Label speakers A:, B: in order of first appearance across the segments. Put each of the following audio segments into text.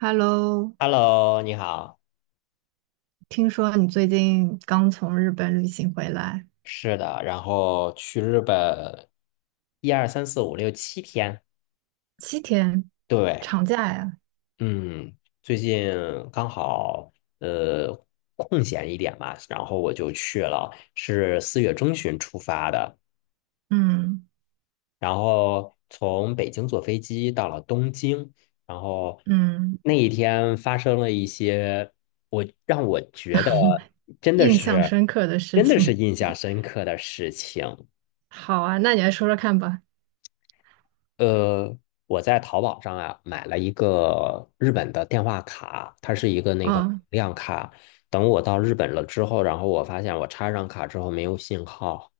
A: Hello，
B: Hello，你好。
A: 听说你最近刚从日本旅行回来，
B: 是的，然后去日本，一二三四五六七天。
A: 七天
B: 对，
A: 长假呀？
B: 嗯，最近刚好呃空闲一点嘛，然后我就去了，是4月中旬出发的，
A: 嗯。
B: 然后从北京坐飞机到了东京，然后
A: 嗯。
B: 那一天发生了一些我让我觉得真的
A: 印象
B: 是
A: 深刻的事
B: 真的是
A: 情。
B: 印象深刻的事情。
A: 好啊，那你来说说看吧。
B: 呃，我在淘宝上啊买了一个日本的电话卡，它是一个那个
A: 啊，
B: 量卡。等我到日本了之后，然后我发现我插上卡之后没有信号。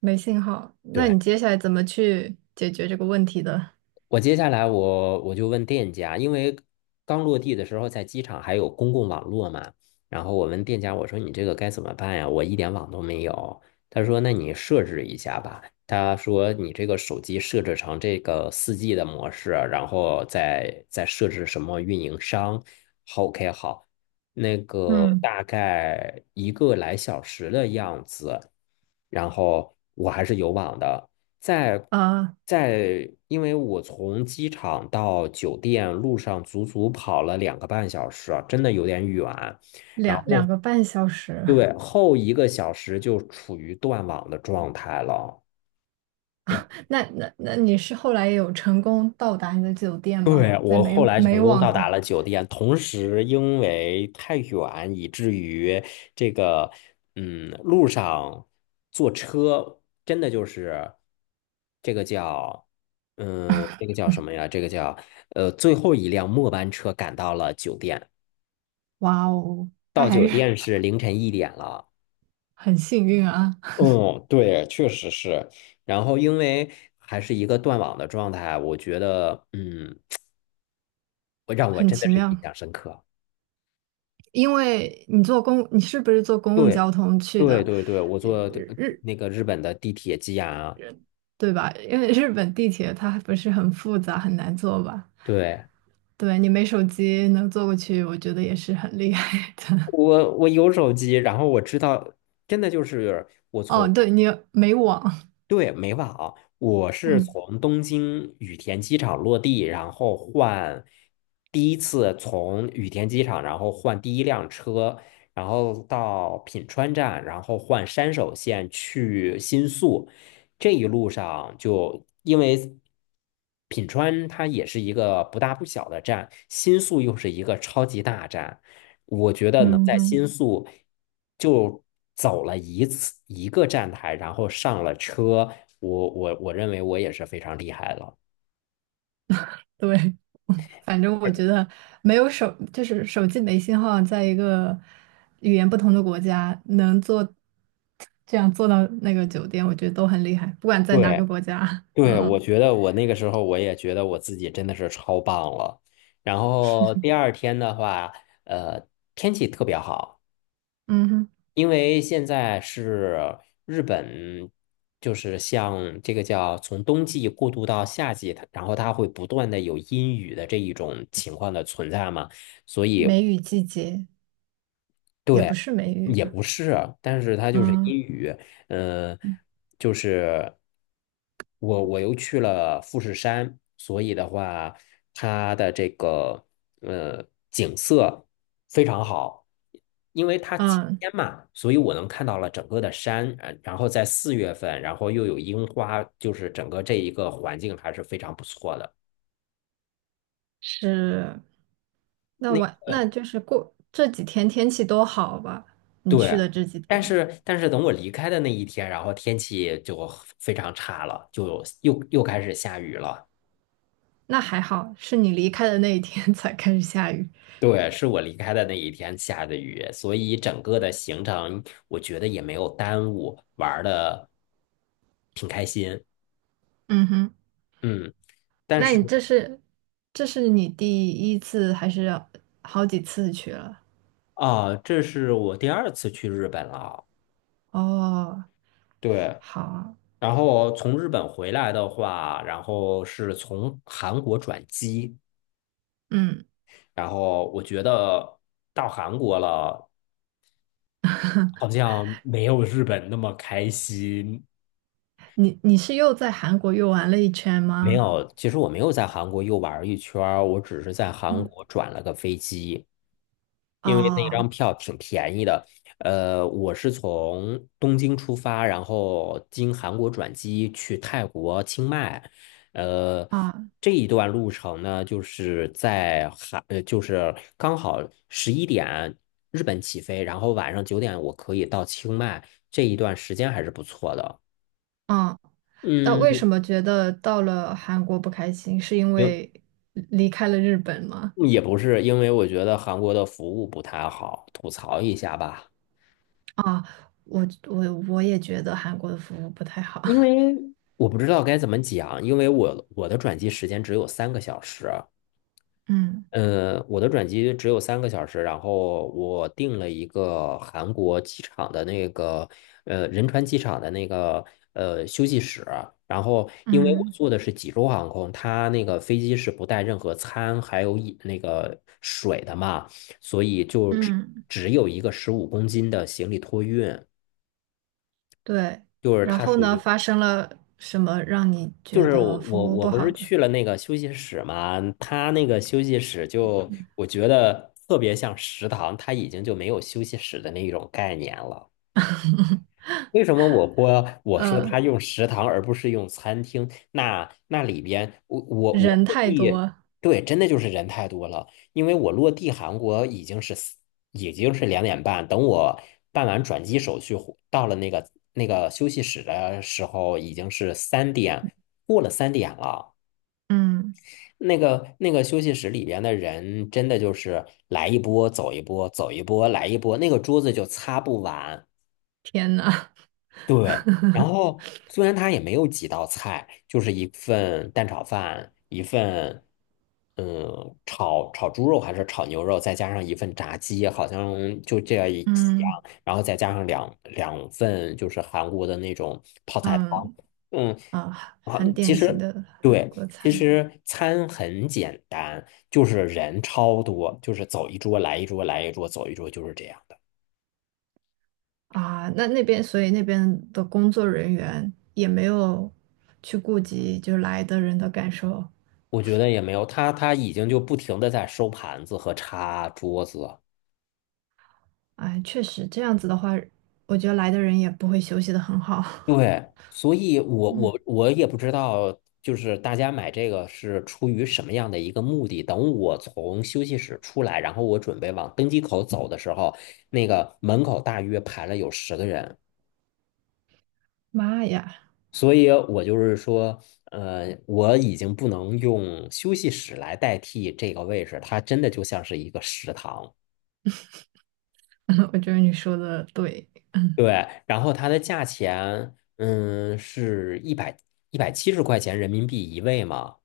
A: 没信号，那
B: 对。
A: 你接下来怎么去解决这个问题的？
B: 我接下来我就问店家，因为刚落地的时候在机场还有公共网络嘛，然后我问店家，我说你这个该怎么办呀？我一点网都没有。他说那你设置一下吧。他说你这个手机设置成这个4G 的模式，然后再设置什么运营商。好，OK，好，那个
A: 嗯。
B: 大概一个来小时的样子，然后我还是有网的。在
A: 呃，
B: 因为我从机场到酒店路上足足跑了2个半小时啊，真的有点远。然
A: 两两
B: 后，
A: 个半小时。
B: 对，后1个小时就处于断网的状态了。
A: 那你是后来有成功到达你的酒店吗？
B: 对，
A: 在
B: 我
A: 美
B: 后来
A: 美
B: 成功
A: 网
B: 到达
A: 的。
B: 了酒店，同时因为太远，以至于这个，路上坐车真的就是这个叫，这个叫什么呀？这个叫，最后一辆末班车赶到了酒店，
A: 哇哦，
B: 到
A: 那还
B: 酒
A: 是
B: 店是凌晨1点了。
A: 很幸运啊，
B: 嗯，对，确实是。然后因为还是一个断网的状态，我觉得，让我
A: 很
B: 真
A: 奇
B: 的是印
A: 妙。
B: 象深刻。
A: 因为你坐公，你是不是坐公共
B: 对，
A: 交通去
B: 对
A: 的，
B: 对对，我坐那个日本的地铁机啊。
A: 对吧？因为日本地铁它不是很复杂，很难坐吧？
B: 对，
A: 对，你没手机能坐过去，我觉得也是很厉害的。
B: 我有手机，然后我知道，真的就是我
A: 哦，
B: 从。
A: 对，你没网，
B: 对，没忘啊，我是
A: 嗯。
B: 从东京羽田机场落地，然后换第一次从羽田机场，然后换第一辆车，然后到品川站，然后换山手线去新宿。这一路上就因为品川它也是一个不大不小的站，新宿又是一个超级大站，我觉得能
A: 嗯
B: 在
A: 哼。
B: 新宿就走了一次一个站台，然后上了车，我认为我也是非常厉害了。
A: 对，反正我觉得没有手，就是手机没信号，在一个语言不同的国家能坐，这样坐到那个酒店，我觉得都很厉害，不管在哪个
B: 对
A: 国家。
B: 对，
A: 嗯。
B: 我觉得我那个时候我也觉得我自己真的是超棒了。然后第二天的话，呃，天气特别好。
A: 嗯哼。
B: 因为现在是日本，就是像这个叫从冬季过渡到夏季，然后它会不断的有阴雨的这一种情况的存在嘛，所以
A: 梅雨季节。也
B: 对，
A: 不是梅雨
B: 也
A: 吧？
B: 不是啊，但是它就是
A: 嗯。
B: 阴雨，嗯、就是我又去了富士山，所以的话，它的这个呃景色非常好，因为它晴
A: 嗯。
B: 天嘛，所以我能看到了整个的山，然后在4月份，然后又有樱花，就是整个这一个环境还是非常不错的。
A: 是。那我那就是过这几天天气都好吧？你去
B: 对，
A: 的这几
B: 但
A: 天，
B: 是但是等我离开的那一天，然后天气就非常差了，就又开始下雨了。
A: 那还好，是你离开的那一天 才开始下雨。
B: 对，是我离开的那一天下的雨，所以整个的行程我觉得也没有耽误，玩的挺开心。
A: 嗯哼。
B: 嗯，但
A: 那
B: 是
A: 你这是这是你第一次还是好几次去了？
B: 啊，这是我第二次去日本了。
A: 哦。
B: 对，
A: 好啊。
B: 然后从日本回来的话，然后是从韩国转机，
A: 嗯，
B: 然后我觉得到韩国了。好像没有日本那么开心。
A: 你你是又在韩国又玩了一圈
B: 没
A: 吗？
B: 有，其实我没有在韩国又玩儿一圈儿，我只是在韩
A: 嗯。
B: 国转了个飞机，因为那
A: 哦。
B: 张票挺便宜的。我是从东京出发，然后经韩国转机去泰国清迈。呃，
A: 啊。
B: 这一段路程呢，就是在韩，就是刚好11点日本起飞，然后晚上9点我可以到清迈，这一段时间还是不错的。
A: 嗯。那为
B: 嗯，
A: 什么觉得到了韩国不开心？是因
B: 因
A: 为离开了日本吗？
B: 也不是，因为我觉得韩国的服务不太好，吐槽一下吧。
A: 啊，我也觉得韩国的服务不太好。
B: 因 为我不知道该怎么讲，因为我的转机时间只有三个小时。
A: 嗯。
B: 我的转机只有三个小时，然后我订了一个韩国机场的那个仁川机场的那个休息室，然后因为我
A: 嗯。
B: 坐的是济州航空，它那个飞机是不带任何餐还有饮那个水的嘛，所以就只
A: 嗯。
B: 只有一个15公斤的行李托运，
A: 对。
B: 就是
A: 然
B: 它
A: 后
B: 属
A: 呢，
B: 于
A: 发生了什么让你
B: 就
A: 觉
B: 是我
A: 得服
B: 我
A: 务
B: 我
A: 不
B: 不
A: 好
B: 是
A: 的？
B: 去了那个休息室嘛，他那个休息室就我觉得特别像食堂，他已经就没有休息室的那种概念了。为什么我播我说
A: 呃，
B: 他用食堂而不是用餐厅？那里边我
A: 人
B: 落
A: 太
B: 地，
A: 多。
B: 对，真的就是人太多了。因为我落地韩国已经是2点半，等我办完转机手续回到了那个那个休息室的时候，已经是三点过了三点了。
A: 嗯。
B: 那个休息室里边的人，真的就是来一波走一波，走一波来一波，那个桌子就擦不完。
A: 天呐！
B: 对，然后虽然他也没有几道菜，就是一份蛋炒饭，一份炒猪肉还是炒牛肉，再加上一份炸鸡，好像就这样一 几样，
A: 嗯。
B: 然后再加上两份就是韩国的那种泡菜汤。
A: 嗯。
B: 嗯。
A: 啊，
B: 啊，
A: 很
B: 其
A: 典型
B: 实
A: 的韩
B: 对，
A: 国
B: 其
A: 餐。
B: 实餐很简单，就是人超多，就是走一桌来一桌，来一桌走一桌，就是这样的。
A: 啊，那那边，所以那边的工作人员也没有去顾及就来的人的感受。
B: 我觉得也没有，他已经就不停的在收盘子和擦桌子。
A: 哎，确实这样子的话，我觉得来的人也不会休息的很好。
B: 对，所以我也不知道，就是大家买这个是出于什么样的一个目的。等我从休息室出来，然后我准备往登机口走的时候，那个门口大约排了有10个人。
A: 妈呀！
B: 所以我就是说，我已经不能用休息室来代替这个位置，它真的就像是一个食堂。
A: 我觉得你说的对。
B: 对，然后它的价钱，是170块钱人民币一位嘛。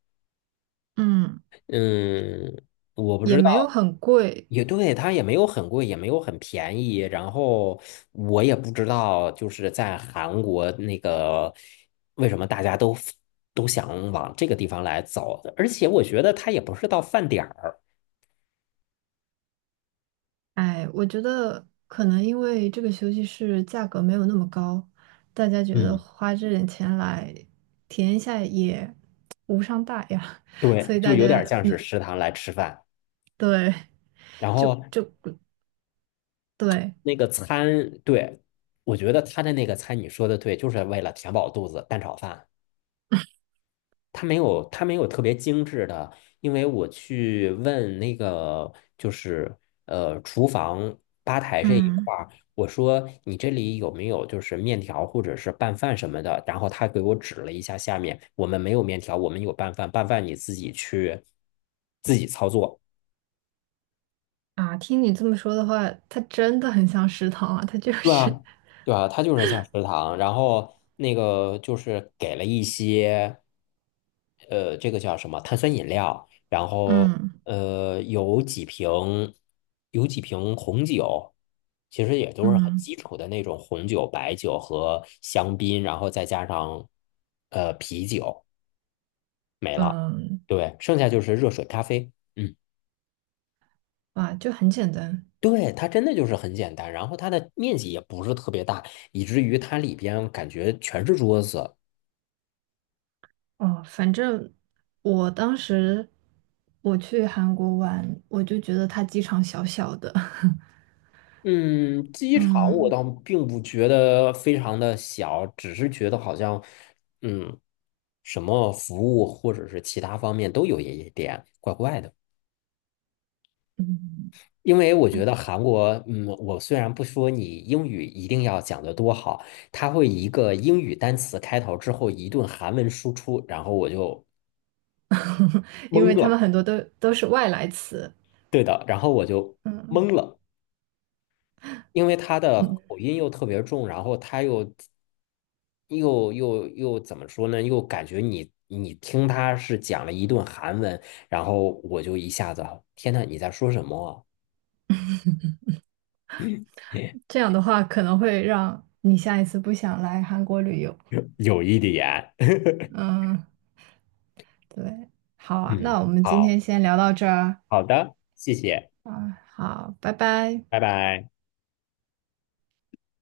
A: 嗯，
B: 嗯，我不
A: 也
B: 知道，
A: 没有很贵。
B: 也对，它也没有很贵，也没有很便宜。然后我也不知道，就是在韩国那个为什么大家都想往这个地方来走，而且我觉得它也不是到饭点儿，
A: 哎，我觉得可能因为这个休息室价格没有那么高，大家觉得
B: 嗯，
A: 花这点钱来体验一下也无伤大雅，所
B: 对，
A: 以
B: 就
A: 大
B: 有
A: 家
B: 点像是
A: 嗯
B: 食堂来吃饭。
A: 对。
B: 然
A: 就
B: 后
A: 就对
B: 那个餐，对，我觉得他的那个餐，你说的对，就是为了填饱肚子，蛋炒饭。它没有，它没有特别精致的，因为我去问那个就是厨房吧台这一
A: 嗯
B: 块儿，我说你这里有没有就是面条或者是拌饭什么的，然后他给我指了一下下面，我们没有面条，我们有拌饭，拌饭你自己去自己操作。
A: 啊，听你这么说的话，它真的很像食堂啊，它就
B: 对
A: 是
B: 啊，对啊，它就是像食堂，然后那个就是给了一些，这个叫什么碳酸饮料，然后
A: 嗯。
B: 有几瓶有几瓶红酒，其实也都是很
A: 嗯。
B: 基础的那种红酒、白酒和香槟，然后再加上啤酒没了，
A: 嗯。
B: 对，剩下就是热水、咖啡，嗯。
A: 啊，就很简单。
B: 对，它真的就是很简单，然后它的面积也不是特别大，以至于它里边感觉全是桌子。
A: 哦。反正我当时我去韩国玩，我就觉得它机场小小的，
B: 嗯，机 场我
A: 嗯。
B: 倒并不觉得非常的小，只是觉得好像，嗯，什么服务或者是其他方面都有一点怪怪的。因为我觉得韩国，我虽然不说你英语一定要讲得多好，它会一个英语单词开头之后一顿韩文输出，然后我就
A: 因
B: 懵
A: 为他们
B: 了。
A: 很多都是外来词。
B: 对的，然后我就
A: 嗯。
B: 懵了，因为他的
A: 嗯。
B: 口音又特别重，然后他又怎么说呢？又感觉你听他是讲了一顿韩文，然后我就一下子，天呐，你在说什么啊？
A: 这样的话可能会让你下一次不想来韩国旅游。
B: 有一点，
A: 嗯。对，好 啊，那我们今
B: 嗯，好
A: 天先聊到这儿
B: 好的，谢谢，
A: 啊，好，拜拜。
B: 拜拜。